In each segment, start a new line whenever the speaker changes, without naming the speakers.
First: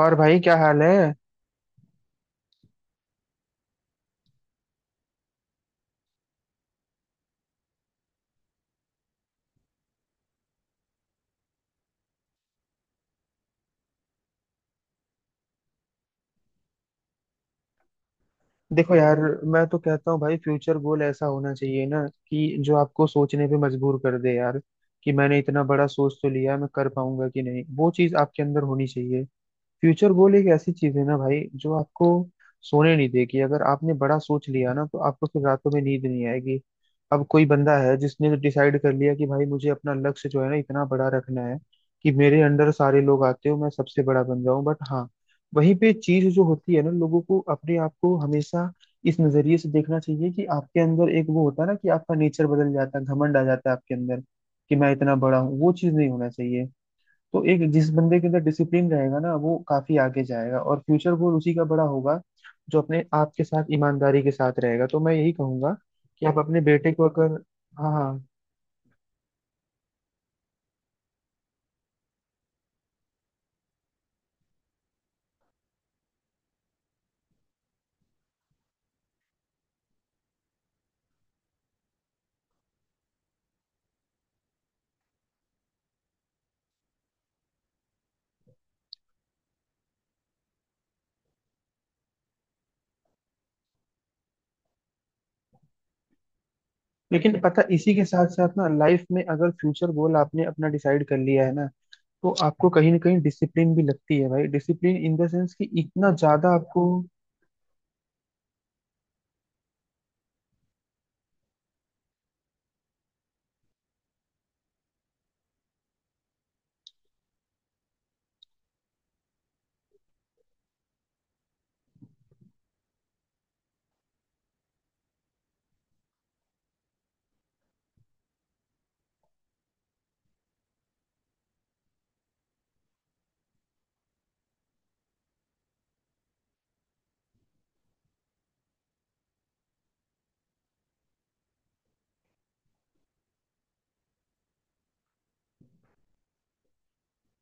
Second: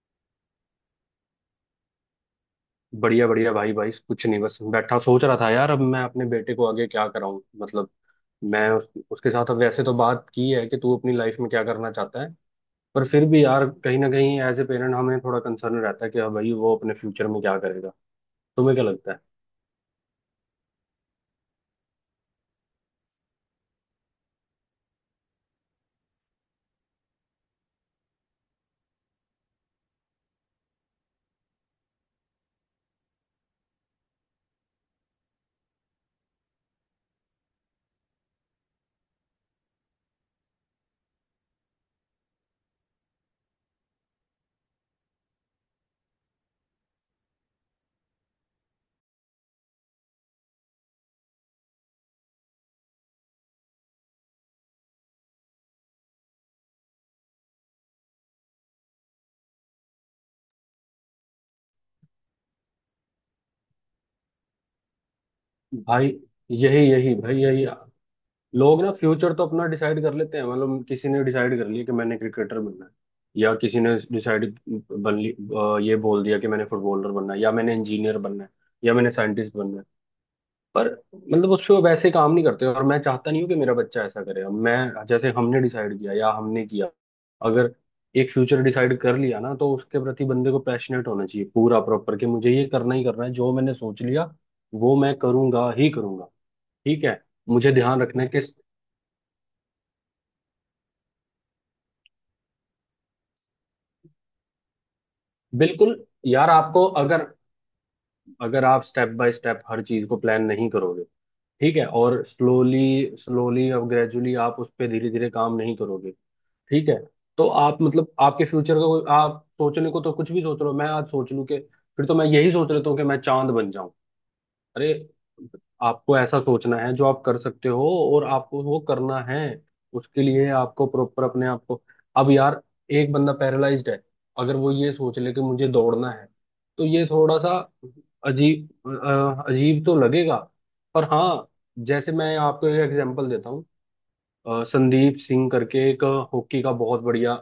और भाई क्या हाल है।
बढ़िया बढ़िया भाई भाई कुछ नहीं, बस बैठा सोच रहा था यार, अब मैं अपने बेटे को आगे क्या कराऊं। मतलब मैं उसके साथ अब वैसे तो बात की है कि तू अपनी लाइफ में क्या करना चाहता है। पर फिर भी यार कहीं ना कहीं एज ए पेरेंट हमें थोड़ा कंसर्न रहता है कि हाँ भाई वो अपने फ्यूचर में क्या करेगा। तुम्हें क्या
देखो
लगता
यार।
है
मैं तो कहता हूँ भाई फ्यूचर गोल ऐसा होना चाहिए ना कि जो आपको सोचने पे मजबूर कर दे यार। कि मैंने इतना बड़ा सोच तो लिया मैं कर पाऊंगा कि नहीं, वो चीज आपके अंदर होनी चाहिए। फ्यूचर गोल एक ऐसी चीज है ना भाई जो आपको सोने नहीं देगी। अगर आपने बड़ा सोच लिया ना तो आपको फिर रातों में नींद नहीं आएगी। अब कोई बंदा है जिसने डिसाइड कर लिया कि भाई मुझे अपना लक्ष्य जो है ना इतना बड़ा रखना है कि मेरे अंडर सारे लोग आते हो, मैं सबसे बड़ा बन जाऊं। बट हाँ, वहीं पे चीज जो होती है ना, लोगों को अपने आप को हमेशा इस नजरिए से देखना चाहिए कि आपके अंदर एक वो होता है ना कि आपका नेचर बदल जाता है, घमंड आ जाता है आपके अंदर कि मैं इतना बड़ा हूँ, वो चीज नहीं होना चाहिए। तो एक जिस बंदे के अंदर डिसिप्लिन रहेगा ना वो काफी आगे जाएगा और फ्यूचर गोल उसी का बड़ा होगा, जो अपने आपके साथ ईमानदारी के साथ रहेगा। तो मैं यही कहूंगा
भाई?
कि आप अपने
यही
बेटे को
यही भाई
अगर।
यही।
हाँ हाँ।
लोग ना फ्यूचर तो अपना डिसाइड कर लेते हैं, मतलब किसी ने डिसाइड कर लिया कि मैंने क्रिकेटर बनना है, या किसी ने डिसाइड बन ली ये बोल दिया कि मैंने फुटबॉलर बनना है या मैंने इंजीनियर बनना है या मैंने साइंटिस्ट बनना है। पर मतलब उस पे वो वैसे काम नहीं करते, और मैं चाहता नहीं हूँ कि मेरा बच्चा ऐसा करे। अब मैं जैसे हमने डिसाइड किया या हमने किया, अगर एक फ्यूचर डिसाइड कर लिया ना, तो उसके प्रति बंदे को पैशनेट होना चाहिए पूरा प्रॉपर, कि मुझे ये करना ही करना है, जो मैंने सोच लिया वो मैं करूंगा ही करूंगा। ठीक है।
लेकिन पता
मुझे
इसी
ध्यान
के
रखना
साथ
है कि
साथ ना, लाइफ में अगर फ्यूचर गोल आपने अपना डिसाइड कर लिया है ना तो आपको कहीं ना कहीं डिसिप्लिन भी लगती है भाई। डिसिप्लिन इन द सेंस कि
बिल्कुल।
इतना ज्यादा
यार
आपको।
आपको अगर, अगर आप स्टेप बाय स्टेप हर चीज को प्लान नहीं करोगे, ठीक है, और स्लोली स्लोली और ग्रेजुअली आप उस पर धीरे धीरे काम नहीं करोगे, ठीक है, तो आप मतलब आपके फ्यूचर का कोई, आप सोचने को तो कुछ भी सोच रहे हो। मैं आज सोच लूं कि, फिर तो मैं यही सोच लेता हूँ कि मैं चांद बन जाऊं। अरे, आपको ऐसा सोचना है जो आप कर सकते हो, और आपको वो करना है। उसके लिए आपको प्रॉपर अपने आप को, अब यार एक बंदा पैरालाइज्ड है, अगर वो ये सोच ले कि मुझे दौड़ना है, तो ये थोड़ा सा अजीब, अजीब तो लगेगा। पर हाँ, जैसे मैं आपको एक एग्जांपल देता हूँ। संदीप सिंह करके एक हॉकी का बहुत बढ़िया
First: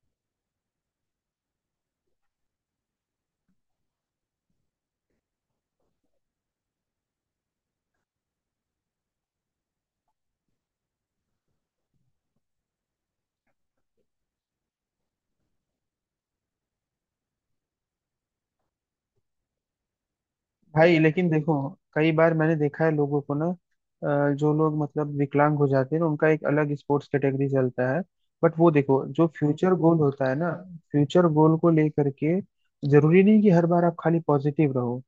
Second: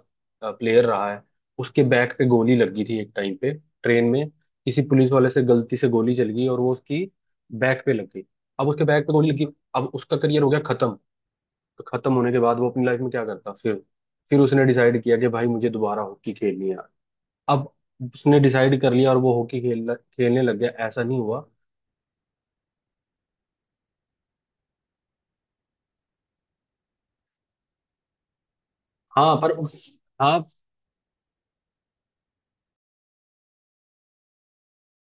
प्लेयर रहा है। उसके बैक पे गोली लग गई थी एक टाइम पे, ट्रेन में किसी पुलिस वाले से गलती से गोली चल गई, और वो उसकी बैक पे लग गई। अब उसके बैक पे गोली लगी, अब उसका करियर हो गया खत्म। तो खत्म होने के बाद वो अपनी लाइफ में क्या करता फिर? फिर उसने डिसाइड किया कि भाई मुझे दोबारा हॉकी खेलनी है। अब उसने डिसाइड कर लिया और वो हॉकी खेल खेलने लग गया,
भाई
ऐसा नहीं
लेकिन
हुआ।
देखो, कई बार मैंने देखा है लोगों को ना, जो लोग मतलब विकलांग हो जाते हैं ना उनका एक अलग स्पोर्ट्स कैटेगरी चलता है। बट वो देखो, जो
हाँ पर,
फ्यूचर गोल होता है
हाँ
ना, फ्यूचर गोल को लेकर के जरूरी नहीं कि हर बार आप खाली पॉजिटिव रहो।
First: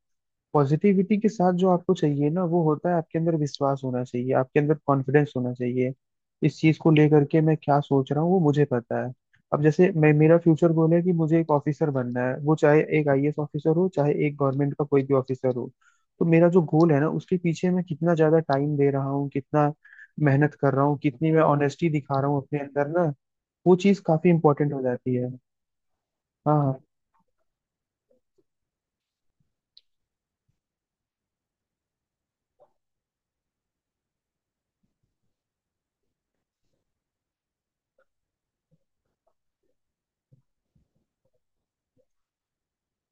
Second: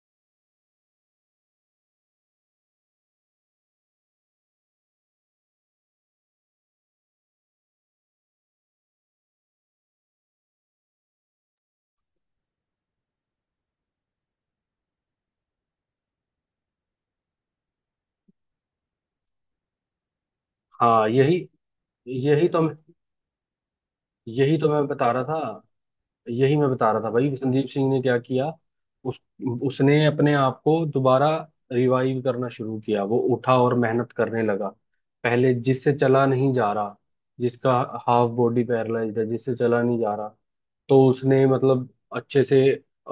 पॉजिटिविटी के साथ जो आपको चाहिए ना वो होता है, आपके अंदर विश्वास होना चाहिए, आपके अंदर कॉन्फिडेंस होना चाहिए। इस चीज को लेकर के मैं क्या सोच रहा हूँ वो मुझे पता है। अब जैसे मैं, मेरा फ्यूचर गोल है कि मुझे एक ऑफिसर बनना है, वो चाहे एक आईएएस ऑफिसर हो चाहे एक गवर्नमेंट का कोई भी ऑफिसर हो। तो मेरा जो गोल है ना उसके पीछे मैं कितना ज्यादा टाइम दे रहा हूँ, कितना मेहनत कर रहा हूँ,
हाँ,
कितनी
यही
मैं ऑनेस्टी दिखा रहा हूँ
यही
अपने
तो मैं,
अंदर ना, वो चीज काफी
यही तो
इंपॉर्टेंट हो
मैं बता
जाती
रहा
है।
था।
हाँ
यही मैं
हाँ।
बता रहा था भाई, संदीप सिंह ने क्या किया। उस उसने अपने आप को दोबारा रिवाइव करना शुरू किया। वो उठा और मेहनत करने लगा। पहले जिससे चला नहीं जा रहा, जिसका हाफ बॉडी पैरालाइज्ड है, जिससे चला नहीं जा रहा, तो उसने मतलब अच्छे से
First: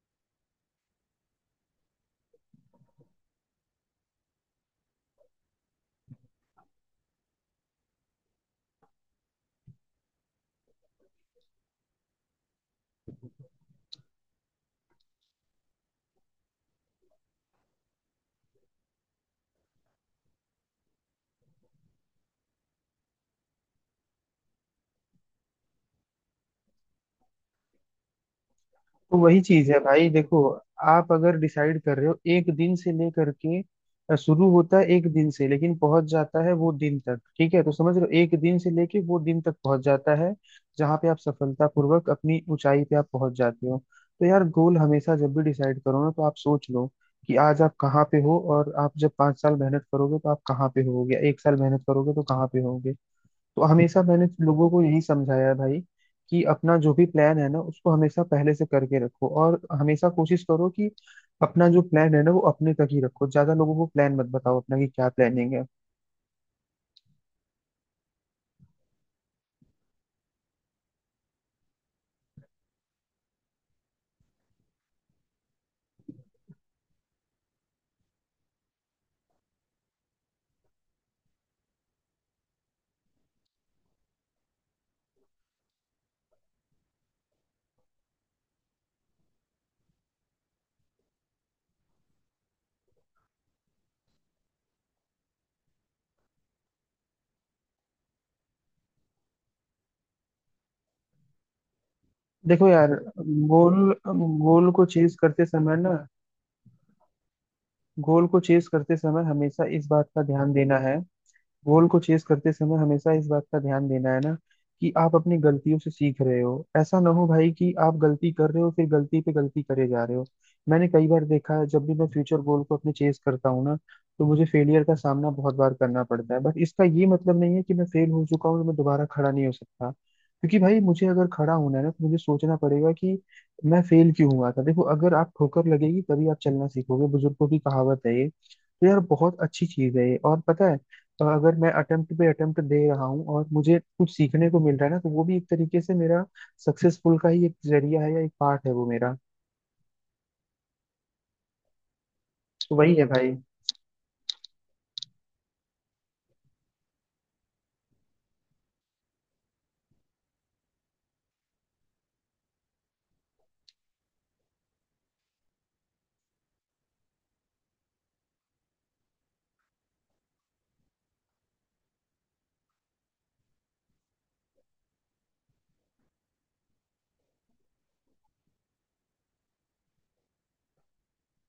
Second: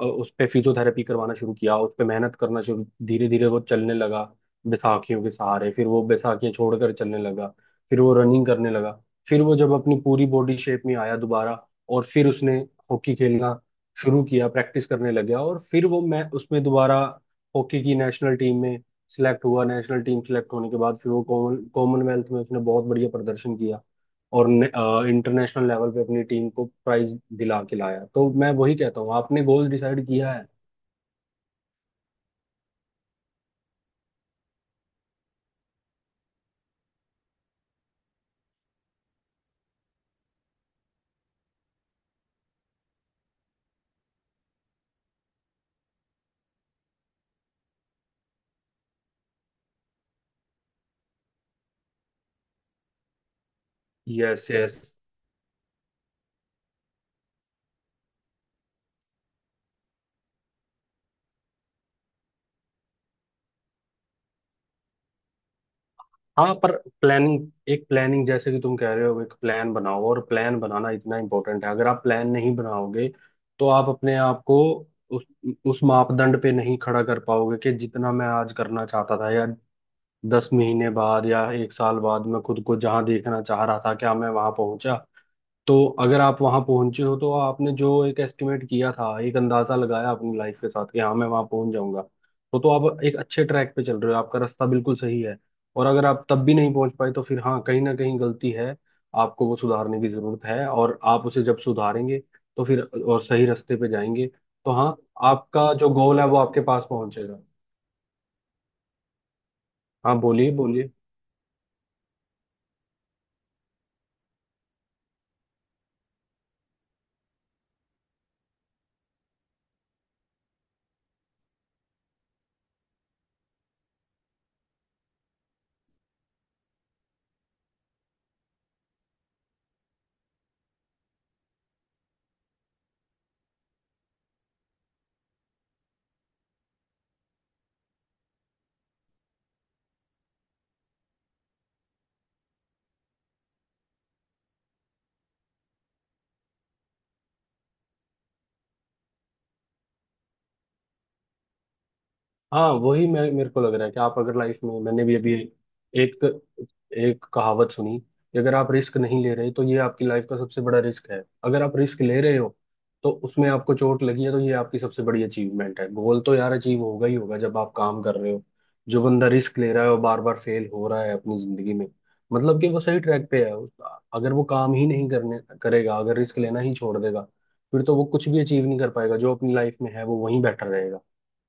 उस पे फिजियोथेरेपी करवाना शुरू किया, उस पे मेहनत करना शुरू, धीरे धीरे वो चलने लगा बैसाखियों के सहारे, फिर वो बैसाखियां छोड़कर चलने लगा, फिर वो रनिंग करने लगा, फिर वो जब अपनी पूरी बॉडी शेप में आया दोबारा, और फिर उसने हॉकी खेलना शुरू किया, प्रैक्टिस करने लग गया, और फिर वो मैं उसमें दोबारा हॉकी की नेशनल टीम में सिलेक्ट हुआ। नेशनल टीम सिलेक्ट होने के बाद फिर वो कॉमनवेल्थ में उसने बहुत बढ़िया प्रदर्शन किया, और इंटरनेशनल लेवल पे अपनी टीम को प्राइज दिला के लाया। तो मैं वही कहता हूँ,
तो वही
आपने गोल
चीज है
डिसाइड
भाई।
किया
देखो,
है।
आप अगर डिसाइड कर रहे हो एक दिन से लेकर के, शुरू होता है एक दिन से लेकिन पहुंच जाता है वो दिन तक। ठीक है, तो समझ लो एक दिन से लेके वो दिन तक पहुंच जाता है जहां पे आप सफलतापूर्वक अपनी ऊंचाई पे आप पहुंच जाते हो। तो यार गोल हमेशा जब भी डिसाइड करो ना तो आप सोच लो कि आज आप कहाँ पे हो, और आप जब 5 साल मेहनत करोगे तो आप कहाँ पे होगे, एक साल मेहनत करोगे तो कहाँ पे होगे। तो हमेशा मैंने
यस
लोगों
यस।
को यही समझाया है भाई कि अपना जो भी प्लान है ना उसको हमेशा पहले से करके रखो, और हमेशा कोशिश करो कि अपना जो प्लान है ना वो अपने तक ही रखो। ज्यादा लोगों को प्लान मत बताओ अपना कि क्या प्लानिंग है।
हाँ पर प्लानिंग, एक प्लानिंग, जैसे कि तुम कह रहे हो, एक प्लान बनाओ। और प्लान बनाना इतना इम्पोर्टेंट है। अगर आप प्लान नहीं बनाओगे तो आप अपने आप को उस उस मापदंड पे नहीं खड़ा कर पाओगे, कि जितना मैं आज करना चाहता था या 10 महीने बाद या 1 साल बाद मैं खुद को जहाँ देखना चाह रहा था, क्या मैं वहां पहुंचा। तो अगर आप वहां पहुंचे हो, तो आपने जो एक एस्टिमेट किया था, एक अंदाजा लगाया अपनी लाइफ के साथ कि हाँ मैं वहां पहुंच जाऊंगा, तो आप एक अच्छे ट्रैक पे चल रहे हो, आपका रास्ता बिल्कुल सही है। और अगर आप तब भी नहीं पहुंच पाए, तो फिर हाँ, कहीं ना कहीं गलती है, आपको वो सुधारने की जरूरत है, और आप उसे जब सुधारेंगे तो
देखो
फिर
यार,
और सही रास्ते पे
गोल
जाएंगे।
गोल
तो
को
हाँ,
चेज करते
आपका
समय
जो
ना,
गोल है वो आपके पास पहुंचेगा।
गोल को चेज करते समय हमेशा इस बात
हाँ
का
बोलिए
ध्यान देना
बोलिए।
है। गोल को चेस करते समय हमेशा इस बात का ध्यान देना है ना कि आप अपनी गलतियों से सीख रहे हो। ऐसा ना हो भाई कि आप गलती कर रहे हो फिर गलती पे गलती करे जा रहे हो। मैंने कई बार देखा है, जब भी मैं फ्यूचर गोल को अपने चेस करता हूँ ना तो मुझे फेलियर का सामना बहुत बार करना पड़ता है। बट इसका ये मतलब नहीं है कि मैं फेल हो चुका हूँ तो मैं दोबारा खड़ा नहीं हो सकता। क्योंकि भाई मुझे अगर खड़ा होना है ना तो मुझे सोचना पड़ेगा कि मैं फेल क्यों हुआ था। देखो, अगर आप ठोकर लगेगी तभी आप चलना सीखोगे, बुजुर्गों की कहावत है ये, तो यार बहुत अच्छी चीज है ये और पता है। तो अगर मैं अटेम्प्ट पे अटेम्प्ट दे रहा हूँ और मुझे कुछ सीखने को मिल रहा है ना तो वो भी एक तरीके से मेरा सक्सेसफुल का ही एक जरिया है या एक पार्ट है वो मेरा।
हाँ
तो वही है
वही, मैं
भाई,
मेरे को लग रहा है कि आप अगर लाइफ में, मैंने भी अभी एक एक कहावत सुनी कि अगर आप रिस्क नहीं ले रहे तो ये आपकी लाइफ का सबसे बड़ा रिस्क है। अगर आप रिस्क ले रहे हो, तो उसमें आपको चोट लगी है, तो ये आपकी सबसे बड़ी अचीवमेंट है। गोल तो यार अचीव होगा ही होगा, जब आप काम कर रहे हो। जो बंदा रिस्क ले रहा है और बार बार फेल हो रहा है अपनी जिंदगी में, मतलब कि वो सही ट्रैक पे है। उस- अगर वो काम ही नहीं करने करेगा, अगर रिस्क लेना ही छोड़ देगा, फिर तो वो कुछ भी अचीव नहीं कर पाएगा जो अपनी लाइफ में है, वो वहीं बैठा रहेगा।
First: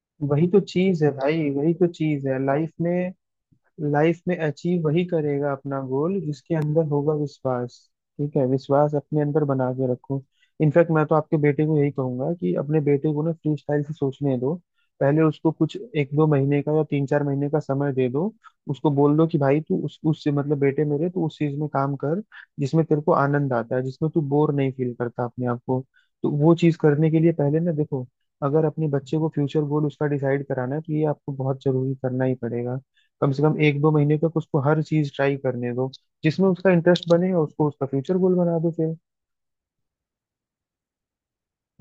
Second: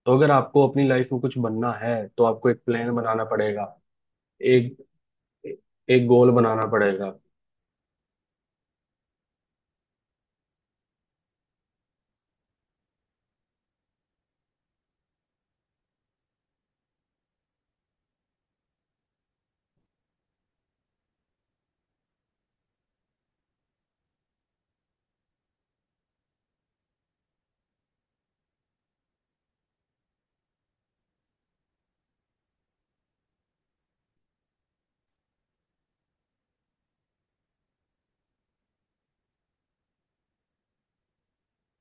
तो अगर
वही तो
आपको अपनी
चीज है
लाइफ में कुछ
भाई,
बनना
वही तो
है, तो
चीज है
आपको एक
लाइफ
प्लान
में।
बनाना पड़ेगा,
लाइफ में
एक
अचीव वही करेगा अपना
एक
गोल,
गोल
जिसके
बनाना
अंदर होगा
पड़ेगा।
विश्वास। ठीक है, विश्वास अपने अंदर बना के रखो। इनफैक्ट मैं तो आपके बेटे को यही कहूंगा कि अपने बेटे को ना फ्री स्टाइल से सोचने दो। पहले उसको कुछ एक दो महीने का या तीन चार महीने का समय दे दो। उसको बोल दो कि भाई तू उस उससे मतलब बेटे मेरे तू उस चीज में काम कर जिसमें तेरे को आनंद आता है, जिसमें तू बोर नहीं फील करता अपने आप को। तो वो चीज करने के लिए पहले ना, देखो, अगर अपने बच्चे को फ्यूचर गोल उसका डिसाइड कराना है तो ये आपको बहुत जरूरी करना ही पड़ेगा। कम से कम एक दो महीने तक उसको हर चीज ट्राई करने दो जिसमें उसका इंटरेस्ट बने, और उसको उसका फ्यूचर गोल बना दो फिर।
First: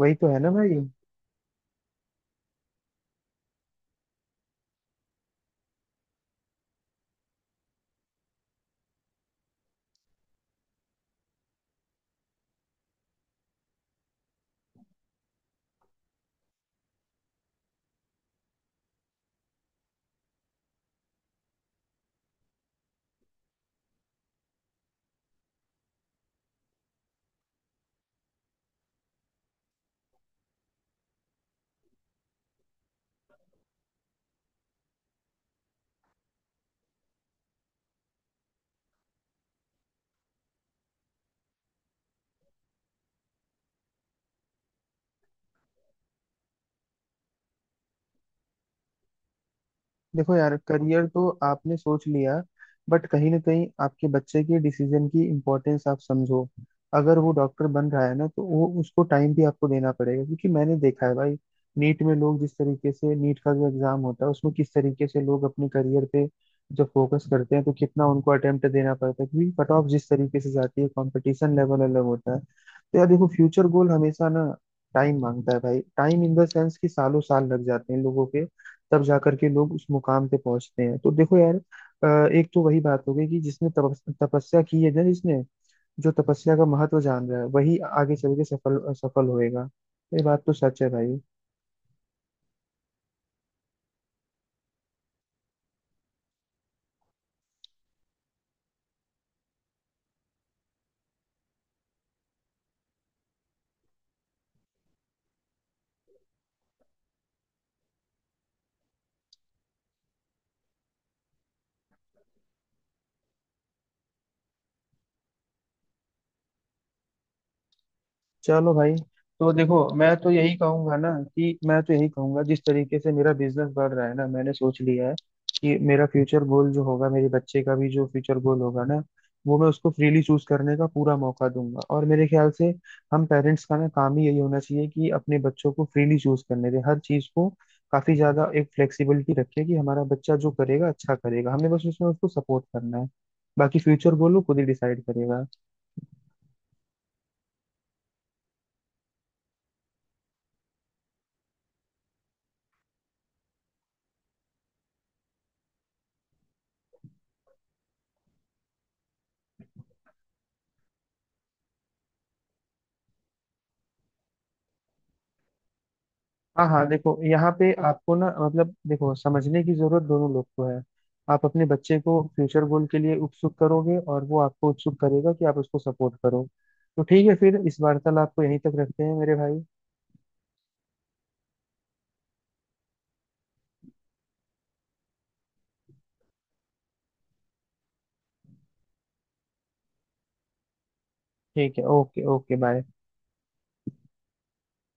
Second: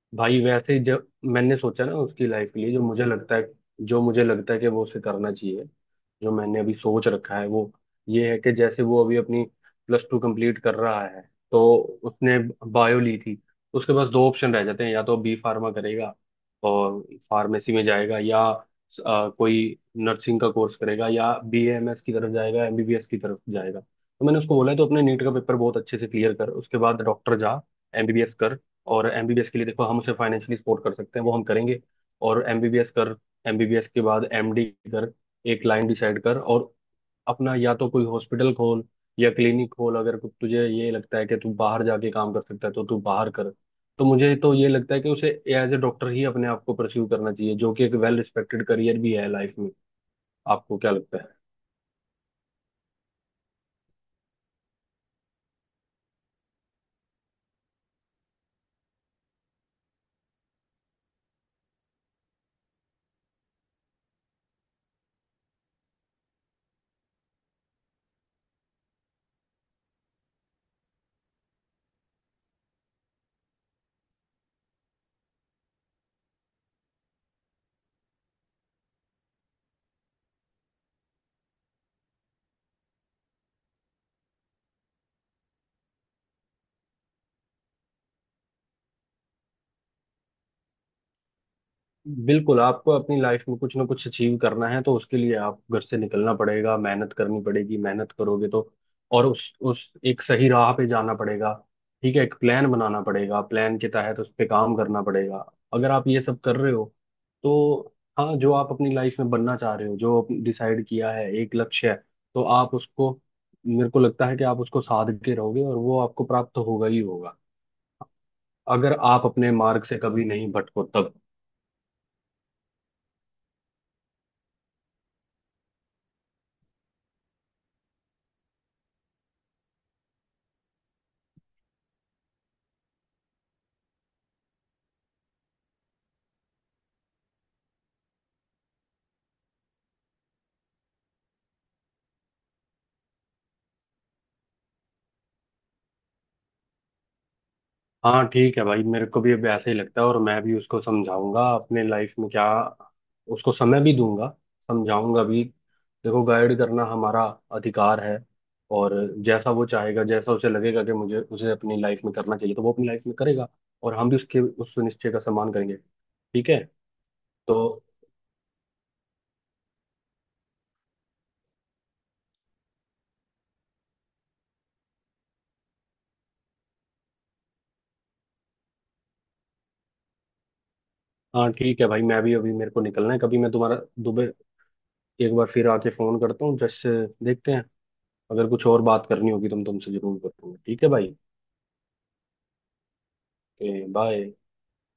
वही तो है
भाई
ना भाई।
वैसे जब मैंने सोचा ना उसकी लाइफ के लिए, जो मुझे लगता है, जो मुझे लगता है कि वो उसे करना चाहिए, जो मैंने अभी सोच रखा है वो ये है कि जैसे वो अभी अपनी प्लस टू कंप्लीट कर रहा है, तो उसने बायो ली थी। उसके पास दो ऑप्शन रह जाते हैं, या तो बी फार्मा करेगा और फार्मेसी में जाएगा, या कोई नर्सिंग का कोर्स करेगा, या BMS की तरफ जाएगा, एमबीबीएस की तरफ जाएगा। तो मैंने उसको बोला है, तो अपने नीट का पेपर बहुत अच्छे से क्लियर कर, उसके बाद डॉक्टर जा, एमबीबीएस कर। और एमबीबीएस के लिए देखो हम उसे फाइनेंशियली सपोर्ट कर सकते हैं, वो हम करेंगे। और एमबीबीएस कर, एमबीबीएस के बाद एमडी कर, एक लाइन डिसाइड कर, और अपना या तो कोई हॉस्पिटल खोल या क्लिनिक खोल। अगर कु- तुझे ये लगता है कि तू बाहर जाके काम कर सकता है, तो तू बाहर कर। तो मुझे तो ये लगता है कि उसे एज ए डॉक्टर ही अपने आप को परस्यू करना चाहिए, जो कि एक वेल रिस्पेक्टेड करियर भी है लाइफ में।
देखो यार,
आपको क्या
करियर
लगता
तो
है?
आपने सोच लिया बट कहीं ना कहीं आपके बच्चे के डिसीजन की इम्पोर्टेंस आप समझो। अगर वो डॉक्टर बन रहा है ना तो वो उसको टाइम भी आपको देना पड़ेगा, क्योंकि मैंने देखा है भाई, नीट में लोग जिस तरीके से, नीट का जो एग्जाम होता है उसमें किस तरीके से लोग अपने करियर पे जब फोकस करते हैं तो कितना उनको अटेम्प्ट देना पड़ता है, क्योंकि कट ऑफ जिस तरीके से जाती है कंपटीशन लेवल अलग होता है। तो यार देखो, फ्यूचर गोल हमेशा ना टाइम मांगता है भाई। टाइम इन द सेंस कि सालों साल लग जाते हैं लोगों के, तब जाकर के लोग उस मुकाम पे पहुंचते हैं। तो देखो यार, एक तो वही बात हो गई कि जिसने तपस्या की है ना, जिसने जो तपस्या का महत्व जान रहा है, वही आगे चल के सफल सफल होएगा। ये बात तो सच है भाई।
बिल्कुल, आपको अपनी लाइफ में कुछ ना कुछ अचीव करना है, तो उसके लिए आप घर से निकलना पड़ेगा, मेहनत करनी पड़ेगी, मेहनत करोगे तो, और उस एक सही राह पे जाना पड़ेगा। ठीक है, एक प्लान बनाना पड़ेगा, प्लान के तहत उस पे काम करना पड़ेगा। अगर आप ये सब कर रहे हो, तो हाँ, जो आप अपनी लाइफ में बनना चाह रहे हो, जो डिसाइड किया है, एक लक्ष्य है, तो आप उसको, मेरे को लगता है कि आप उसको साध के रहोगे और वो आपको प्राप्त होगा ही होगा,
चलो
अगर
भाई।
आप अपने
तो देखो,
मार्ग से
मैं
कभी
तो
नहीं
यही
भटको
कहूंगा ना
तब।
कि मैं तो यही कहूंगा जिस तरीके से मेरा बिजनेस बढ़ रहा है ना, मैंने सोच लिया है कि मेरा फ्यूचर गोल जो होगा, मेरे बच्चे का भी जो फ्यूचर गोल होगा ना, वो मैं उसको फ्रीली चूज करने का पूरा मौका दूंगा। और मेरे ख्याल से हम पेरेंट्स का ना काम ही यही होना चाहिए कि अपने बच्चों को फ्रीली चूज करने दें हर चीज को। काफी ज्यादा एक फ्लेक्सिबिलिटी रखें कि हमारा बच्चा जो करेगा अच्छा करेगा, हमें बस उसमें उसको सपोर्ट करना है। बाकी फ्यूचर गोल वो खुद ही डिसाइड करेगा।
हाँ ठीक है भाई, मेरे को भी अब ऐसे ही लगता है, और मैं भी उसको समझाऊंगा अपने लाइफ में क्या, उसको समय भी दूंगा, समझाऊंगा भी। देखो, गाइड करना हमारा अधिकार है, और जैसा वो चाहेगा, जैसा उसे लगेगा कि मुझे उसे अपनी लाइफ में करना चाहिए, तो वो अपनी लाइफ में करेगा, और हम भी उसके उस निश्चय का सम्मान करेंगे। ठीक है
हाँ हाँ। देखो, यहाँ पे
तो।
आपको ना मतलब, देखो, समझने की जरूरत दोनों लोग को है। आप अपने बच्चे को फ्यूचर गोल के लिए उत्सुक करोगे और वो आपको उत्सुक करेगा कि आप उसको सपोर्ट करो। तो ठीक है, फिर इस वार्तालाप को यहीं तक रखते हैं मेरे भाई।
हाँ ठीक है भाई, मैं भी अभी मेरे को निकलना है। कभी मैं तुम्हारा दुबे एक बार फिर आके फोन करता हूँ, जस्ट देखते हैं, अगर कुछ और बात करनी होगी तो मैं तुमसे जरूर करूंगा। ठीक है भाई।
ठीक है, ओके ओके बाय।
बाय।